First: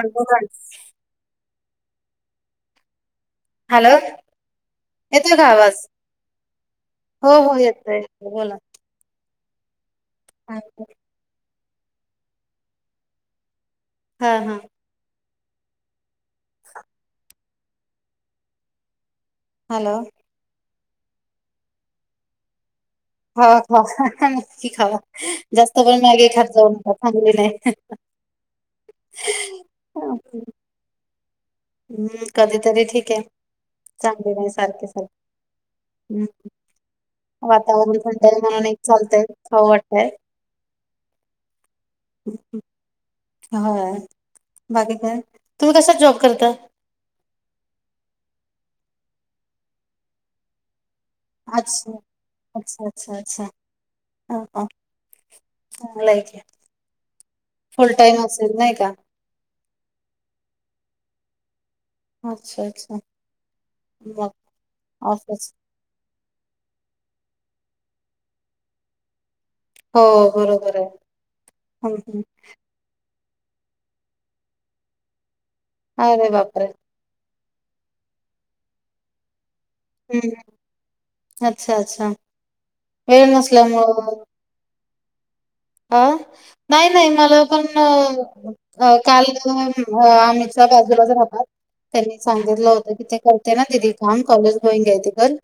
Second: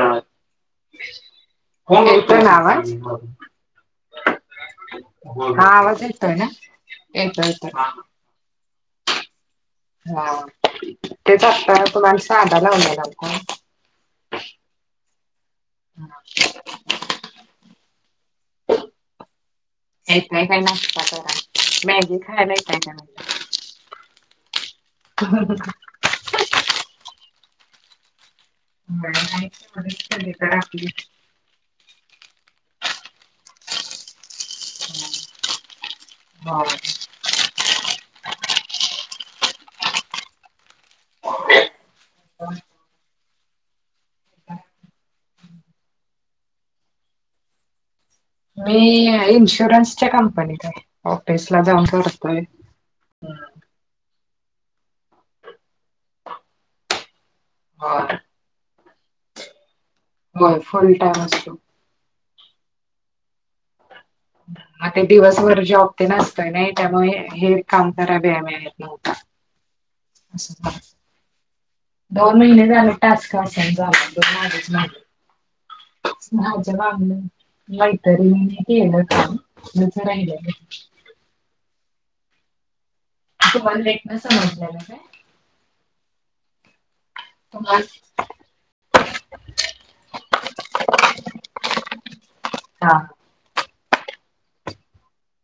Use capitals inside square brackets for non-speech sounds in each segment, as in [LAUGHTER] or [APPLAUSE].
Hello hello. येतोय का हा आवाज? येतोय ना? हो-हो येतोय. बोला. हा तेच आता मी तुम्हाला साधा लावलेला कॉल. हा हा. [INAUDIBLE] हॅलो. येताय का? मॅगी खायला येताय का? खावा-खावा नक्की खावा. जास्त पण मॅगी खात जाऊ नका चांगल नाही. [UNINTELLIGIBLE] हम्म. कधी तरी ठीक आहे. चांगली नाही सारखे-सारखे हम्. वातावरण थंडय, म्हणून एक चालतय. खाऊं वाटतय. [INAUDIBLE] ह, हं. होय. बाकी काय? तुम्ही कसला जॉब करता? मी इन्शुरन्सच्या कंपनीतय. अच्छा, अच्छा. अच्छा, अच्छा. ह, ह. चांगलाय की. फुल टाईम असेल. नाही का? होय. फुल टाइम असतो. अच्छा, अच्छा. मग आ ते ऑफिस दिवसभर जॉब तेन असतोय ना. त्याच्यामुळे हे काम कराय, वेळ मिळत नव्हता. हो, असं झालं. बरोबराय. दोन महिने झाले टास्क असाइन झाले. पण कामच माघय. अरे बापरे! आमच्या मामिन, मैतरनीने केलं काम. हम्. राहिलेलं अच्छा, अच्छा. वेळ नसल्यामुळ [UNINTELLIGIBLE] ल्याला काय? अ, नाही, नाही. मला पण तुम्हाला अ काल आमच्या बाजूलाच राहतात. त्यांनी सांगितलं होतं हा कि, ते करतात. ते ना दिदी काम कॉलेज गोइंगय, ते कर.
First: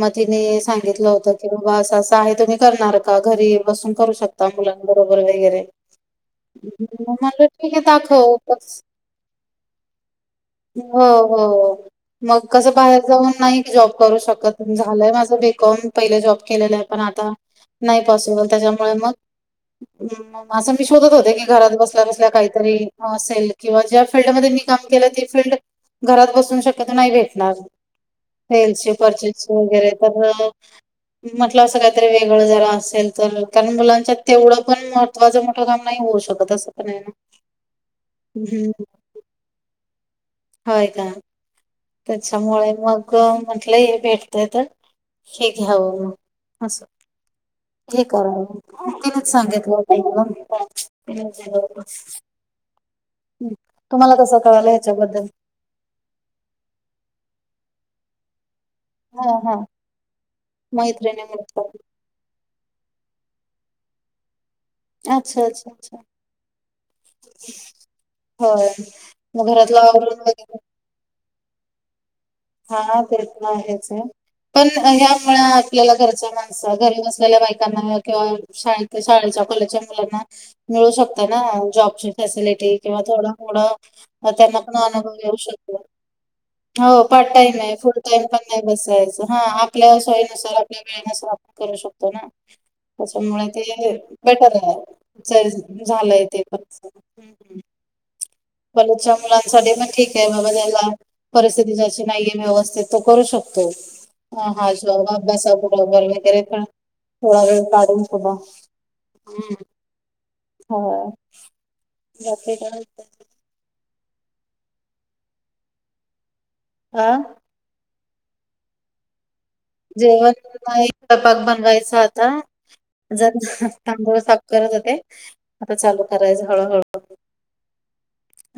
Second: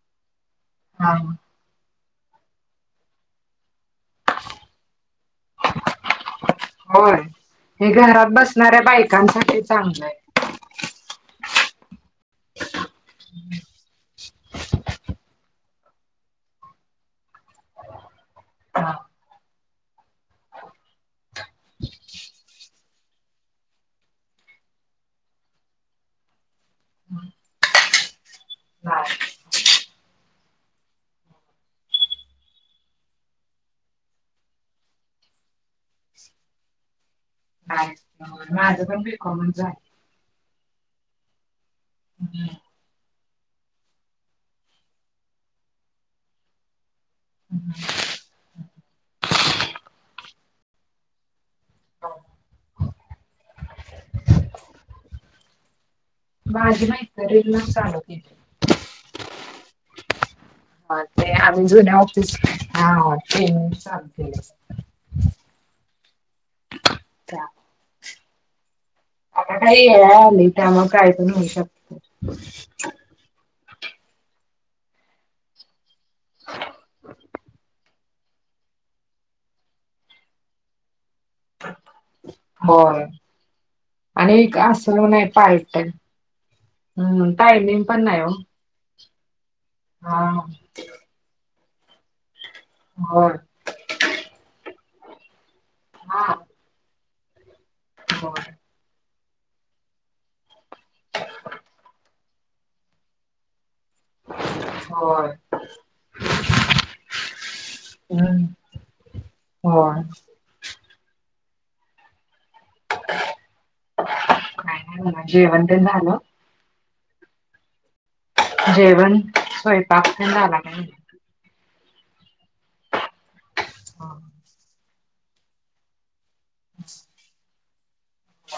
मग तिने सांगितलं हा होत कि बा असं- असं आहे. तुम्ही करणार का? घरी बसून करू शकता. मुलांबरोबर वगैरे. हम्. मी होय म्हंणल ठीकय. हे घरात दाखव. कस बसणाऱ्या बायकांसाठी चांगलं आहे हो, हो, हो. मग कसं बाहेर जाऊन, नाही जॉब करू शकत. झालंय माझं बी कॉम. पहिले जॉब केलेलाय. पण आता नाही पॉसिबल. हा त्याज्यामुळे मग म असं मी शोधत होते की, घरात बसल्या- बसल्या काहीतरी असेल. किंवा ज्या फिल्डमध्ये मी काम केलं, ती फिल्ड. घरात बसून शक्यतो नाही भेटणार. सेलची नाही परचेस वगैरे. तर म्हटलं असं काहीतरी, वेगळं जरा असेल तर. कारण मला तेवढं पण महत्त्वाचं, मोठं काम नाही होऊ शकत. असं पणय ना. [UNINTELLIGIBLE] हं, माझं पण बी कॉमच झालंय. होय का? झालं त्याच्यामुळे मग क म्हटलं हे भेटतय तर, हे घ्यावं मग. असं. हे करावं. तिनच सांगितलं होतं. [UNINTELLIGIBLE] ह्. तुम्हाला कसं कळालं? ह्याच्याबद्दल. माझी मैतरीण चालू केलं. हा हा ह मैत्रिणी ते, आम्ही मिळतात जुन्या हा. तिनं चालू केलं. अच्छा, अच्छा, अच्छा. त्या होय. मग आता घरातलं ए आय आवरून आली. वगैरे त्यामुळं, काय पण होऊ शकतय. हा, ते तर आहेचय. पण ह्यामुळे आपल्याला घरची माणसं. घरी नसलेल्या बायकांमूळ किंवा शाळेत, शाळेच्या, कॉलेजच्या मुलांना मिळू शकता ना. जॉबची फॅसिलिटी किंवा होय थोडं- थोडं आणि त्यांना पण असं अनुभव नाही येऊ पार्ट शकतो. टाइम हो, हम्म पार्ट टाईमय. टायमिंग फुल टाईम हो. पण नाही. बसायचं. हा. आपल्या हा सोयीनुसार, आपल्या वेळेनुसार, आपण करू शकतो ना. होय. त्याच्यामुळे ते बेटरय. झालंय ते पण. हम्, हम्. हो. कॉलेजच्या मुलांसाठी म ठीक आहे बाबा ह्याला परिस्थिती ज्याची नाहीये व्यवस्थित तो करू शकतो. हा हा, जॉब होय अभ्यासा बरोबर वगैरे पण थोडा वेळ काढून सुद्धा हम्म होय. होय,, बाकी काय. काय नाही बघा जेवण तेन झालं आ जेवण स्वयंपाक पण झालाय स्वयपाक बनवायचा आता,, जरा तांदूळच साफ करत होते. आता चालू करायचं हळूहळू,,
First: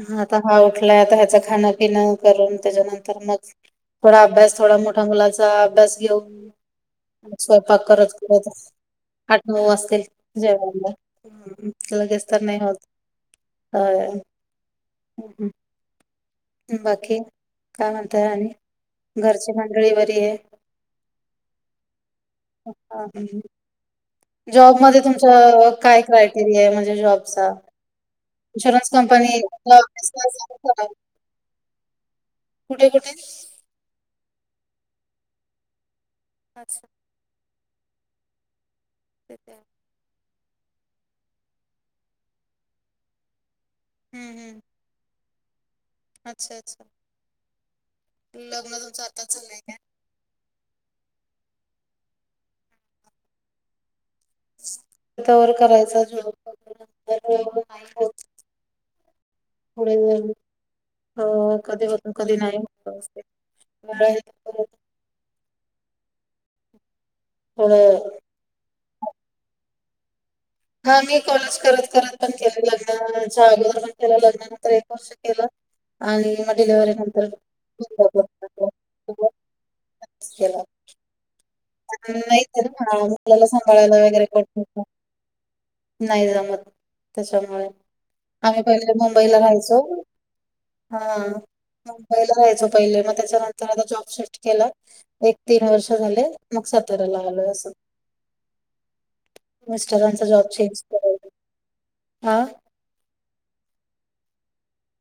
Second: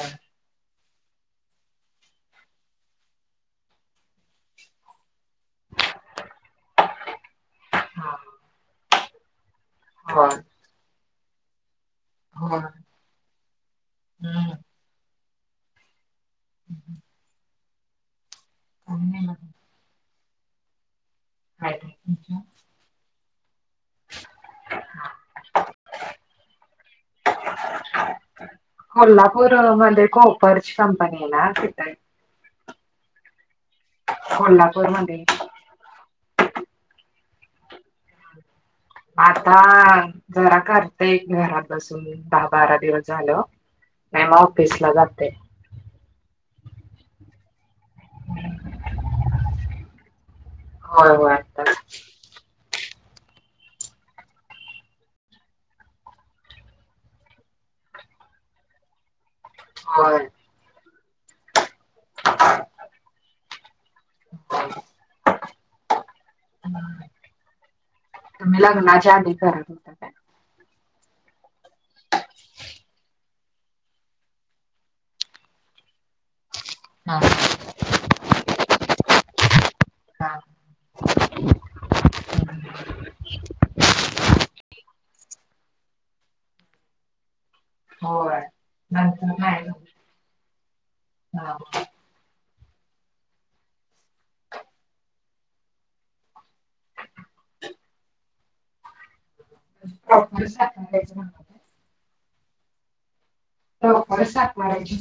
हा आता हा उठलाय आता ह्याच खानं-पिनं करून त्याच्या नंतर मग थोडा अभ्यास थोडा मोठा मुलाचा अभ्यास घेऊ, स्वयंपाक करत हा करत आठ नऊ वाजत तय होय जेवायला, लगेच तर नाही होय होत,, होय. हम्म बाकी काय म्हणताय आणि? काय नाही बघा. घरची मंडळी बरी आहे. हायत व्यवस्थित. हां हां. जॉबमध्ये तुमचं काय क्रायटेरिया आहे म्हणजे जॉबचा.? इन्शुरन्स कंपनी कोल्हापूर मध्ये कोपरची [UNINTELLIGIBLE] कंपनी आहे ना तिथं कुठे-कुठे. कोल्हापूरमध्ये. पाच. तिथे. आता, जरा काढतय घरात बसून दहा बारा दिवस झालं. नाही म ऑफिसला जातय. अच्छा-अच्छा. लग्न तुमचं आत्ताच झालंय काय? होय-होय आताच. तवर करायचा [UNINTELLIGIBLE] पुढे होय. वर,, कधी होत कधी नाही होत असं असतय. [UNINTELLIGIBLE] हां. फळं तुम्ही लग्नाच्या आधी करा हा मी कॉलेज करत करत पण केलं, लग्नाच्या अगोदर पण केलं, लग्नानंतर एक वर्ष केलं आणि म हा. डिलेवरीनंतर [UNINTELLIGIBLE] हा [UNINTELLIGIBLE] नाईतर मुलाला सांभाळायला वगैरे कोण थांबणार. नाही जमत त्याच्यामुळे. होय आम्ही पहिले नंतर मुंबईला नाही. राहायचो,, हा. पहिल राहायचं पहिले,,, मग त्याच्यानंतर आता जॉब शिफ्ट केला, एक तीन वर्ष झाले. मग सातऱ्याला आलोय असं,, मिस्टरांचा जॉब प्रॉपर चेंज [UNINTELLIGIBLE] हां. हो खरंच सपवायची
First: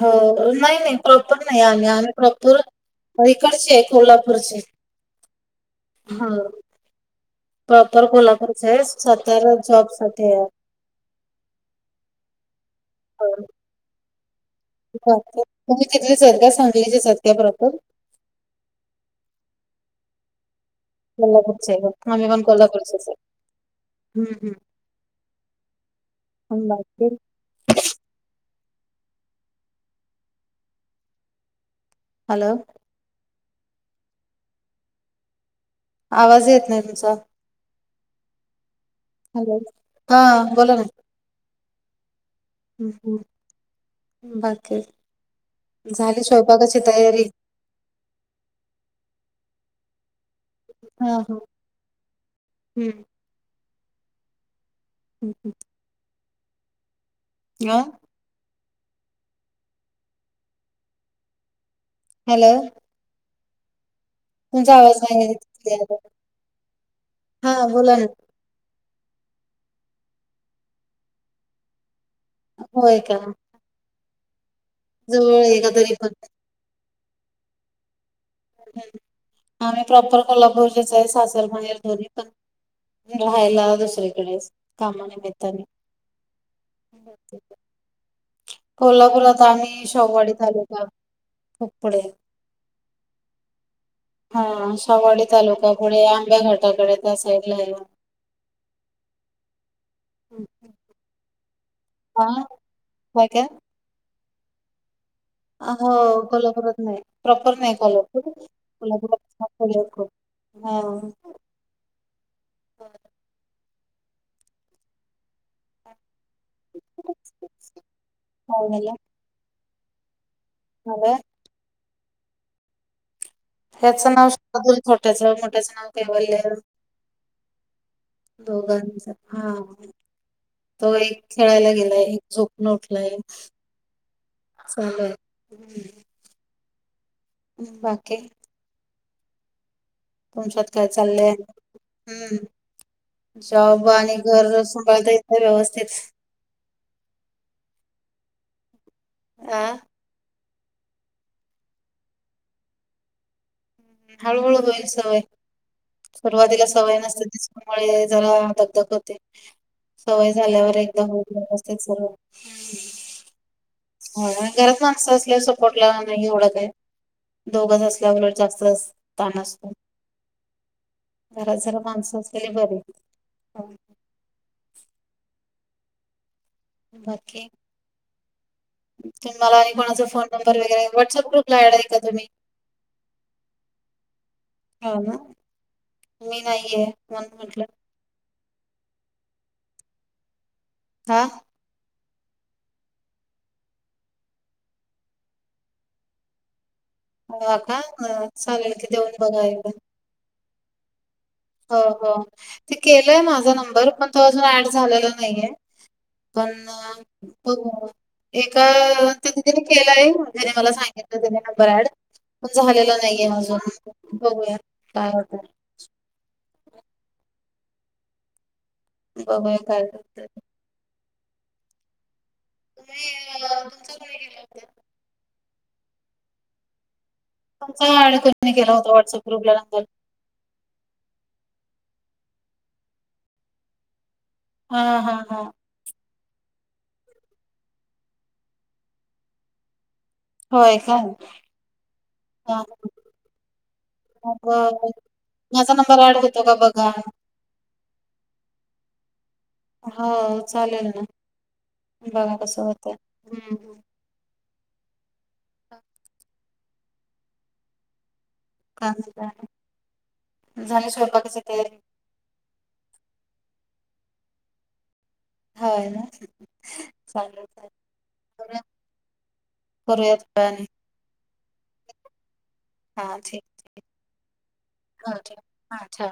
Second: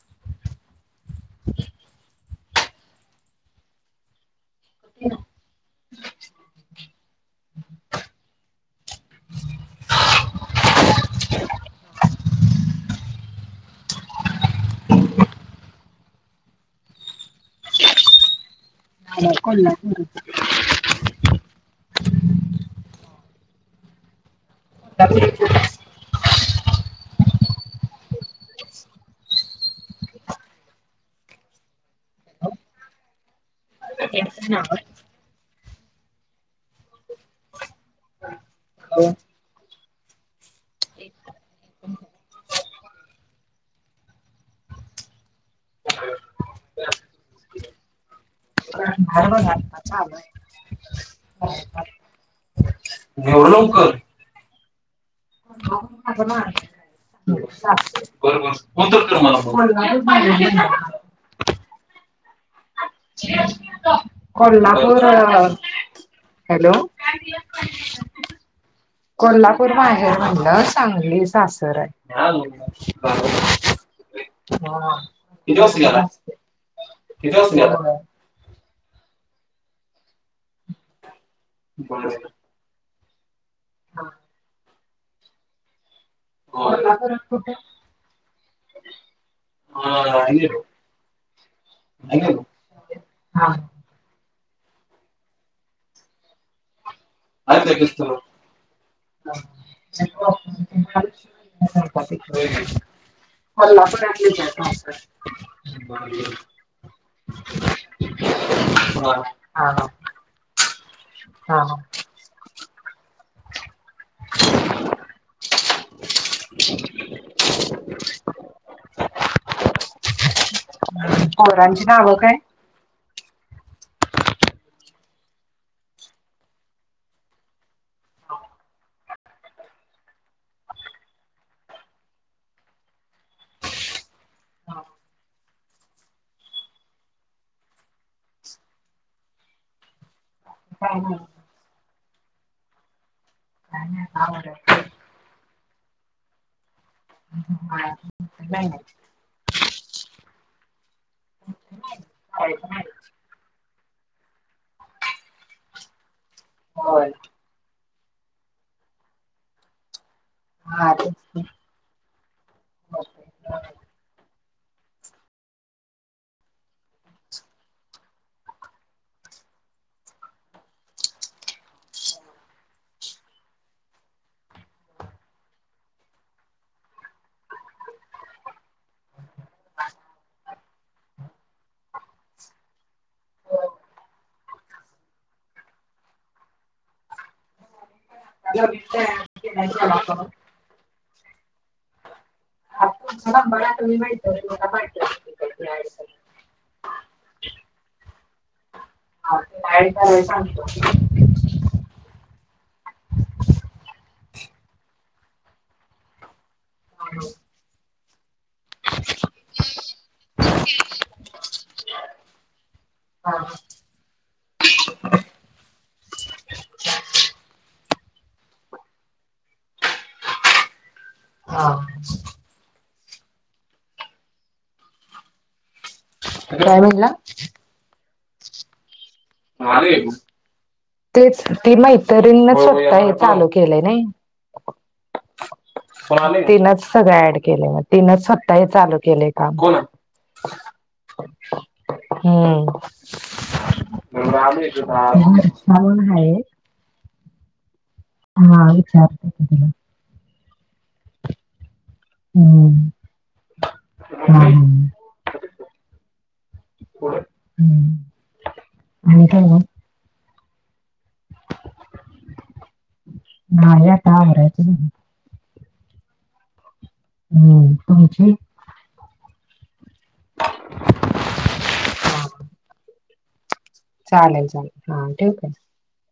हो नाही-नाही प्रॉपर नाही आम्ही, आम्ही प्रॉपर इकडचे हे कोल्हापूरचे. [INAUDIBLE] हव. प्रॉपर कोल्हापूरचे हे सातारा जॉब साठी आहे. [UNINTELLIGIBLE] प्रॉपर. तुम्ही तिथलेच हेत का, सांगलीचेच हेत का प्रॉपर? नाही कोल्हापूर. कोल्हापूरचेत व्हय. आम्ही पण कोल्हापूरचेच हेत. हम्म-हम्म. [UNINTELLIGIBLE] [UNINTELLIGIBLE] हॅलो. [UNINTELLIGIBLE] आवाज येत नाही तुमचा? हॅलो. हॅलो. हा बोला ना. हम्म- हम्म बाकी. झाली स्वयंपाकाची तयारी. [UNINTELLIGIBLE] हं- हं, हे एवढ्या लवकर? ह्म ह्म. अगं माय, [INAUDIBLE] अ साप हे. बरं मग, फोन तर कर मला मग. हॅलो. तुमचा आवाज कोल्हापूर नाही येत अं, हॅलो व्हय. कोल्हापूर माहेर म्हणलं, सांगली सासर हाय. होय का हा. जवळ किती आहे का वाजतीला तरी आला, पण किती वाजतीला आला? आम्ही प्रॉपर कोल्हापूरचेच हाय. सासर, माहेर दोन्ही बर बर. पण राहायला होय. दुसरीकडे आहेस, कामा निमित्ताने कोल्हापुरात कुठं? कोल्हापुरात आम्ही शाहुवाडी आहे ना. तालुका कुपढे आहे ना. हा. हा शाहुवाडी तालुका पुढे आंब्या घाटाकडे त्या साईडला काय आहे करतीस तु? [UNINTELLIGIBLE] ट्राफिक हा ट्रेन हे. काय काय कोल्हापुरातलेच हेत पाचगाव. हो, कोल्हापुरातनं हे प्रॉपर नाही कोल्हापूर हा हा कोल्हापुराच्या [UNINTELLIGIBLE] होव. हा, हां. [INAUDIBLE] [UNINTELLIGIBLE] काय झालं? हॅलो. आरवांची नावं काय? ह्याचं नाव शार्दुल छोट्याचं, मोठ्याचं नाव कैवल्य. दोघांच हा. तो एक खेळायला गेलाय, एक झोपून उठलाय. चालल, हम्म. बाकी. तुमच्यात काय चाललंय आणि हम् काय जॉब नाही आणि घर आवडत सांभाळता येत य, व्यवस्थित. [UNINTELLIGIBLE] नाही अं.. [UNINTELLIGIBLE] हळूहळू होईल सवय. सुरवातीला सवय होय नसते तेच्.. च्यामुळे जरा दगदग होते. सवय झाल्यावर हा एकदा तेच होऊन की. जा ते, सर्व हम्म. होय, घरात माणसं असल्यावर सपोर्टला नाही एवढं काय. दोघच असल्यावर उलट जास्तच ताण असतो. घरात जरा माणसं असलेले बरे. बाकी, तुम्हाला आणि कोणाचा फोन नंबर वैगरे... व्हॉट्सअँप ग्रुपला ॲड आहे का तुम्ही? हो ना. मी नाहीये म्हणून म्हटलं. [UNINTELLIGIBLE] हा [UNINTELLIGIBLE] हो का चालेल की देऊन हा बघा एकदा. काही कराया सांगतो. हो हो.. ते केलंय माझा नंबर पण तो अजून ॲड झालेला नाहीेये. पण हॅलो हो हो एक तिथं तिने केलंय तिने मला सांगितलं नंबर ऍड झालेला नाहीये अजून. हा बघूया, काय होतंय? बघूया काय होतंय? हा तुम्ही तुमचं [UNINTELLIGIBLE] केल्या होत्या. काय म्हणला.? तुमचा कोणी केला होता.?? व्हॉट्सअप ग्रुपला नंबर. तेच ती मैत्रींनीच स्वतः हे चालू केलंय नही हा हा हा तिनंच सगळं ऍड केलंय मग, तिनच सवत्ता हे चालू केलंय काम. होय का. ह हम्म. मग माझा विचारून नंबर आहे होतो का? बघा हा विचारते की तिला. हो, चालेल ना. बघा कसं होतंय. हम्म हम् हम्म ह पुढे हम्म का आणि काय [UNINTELLIGIBLE] मग झाली स्वयंपाकाची तयारी. नाही आता आवरायचं बघू ह ना चालेल. हम्म तुमची? करूयात पण. हा ठीक. चालेल चालेल हा ठेवू का. अच्छा.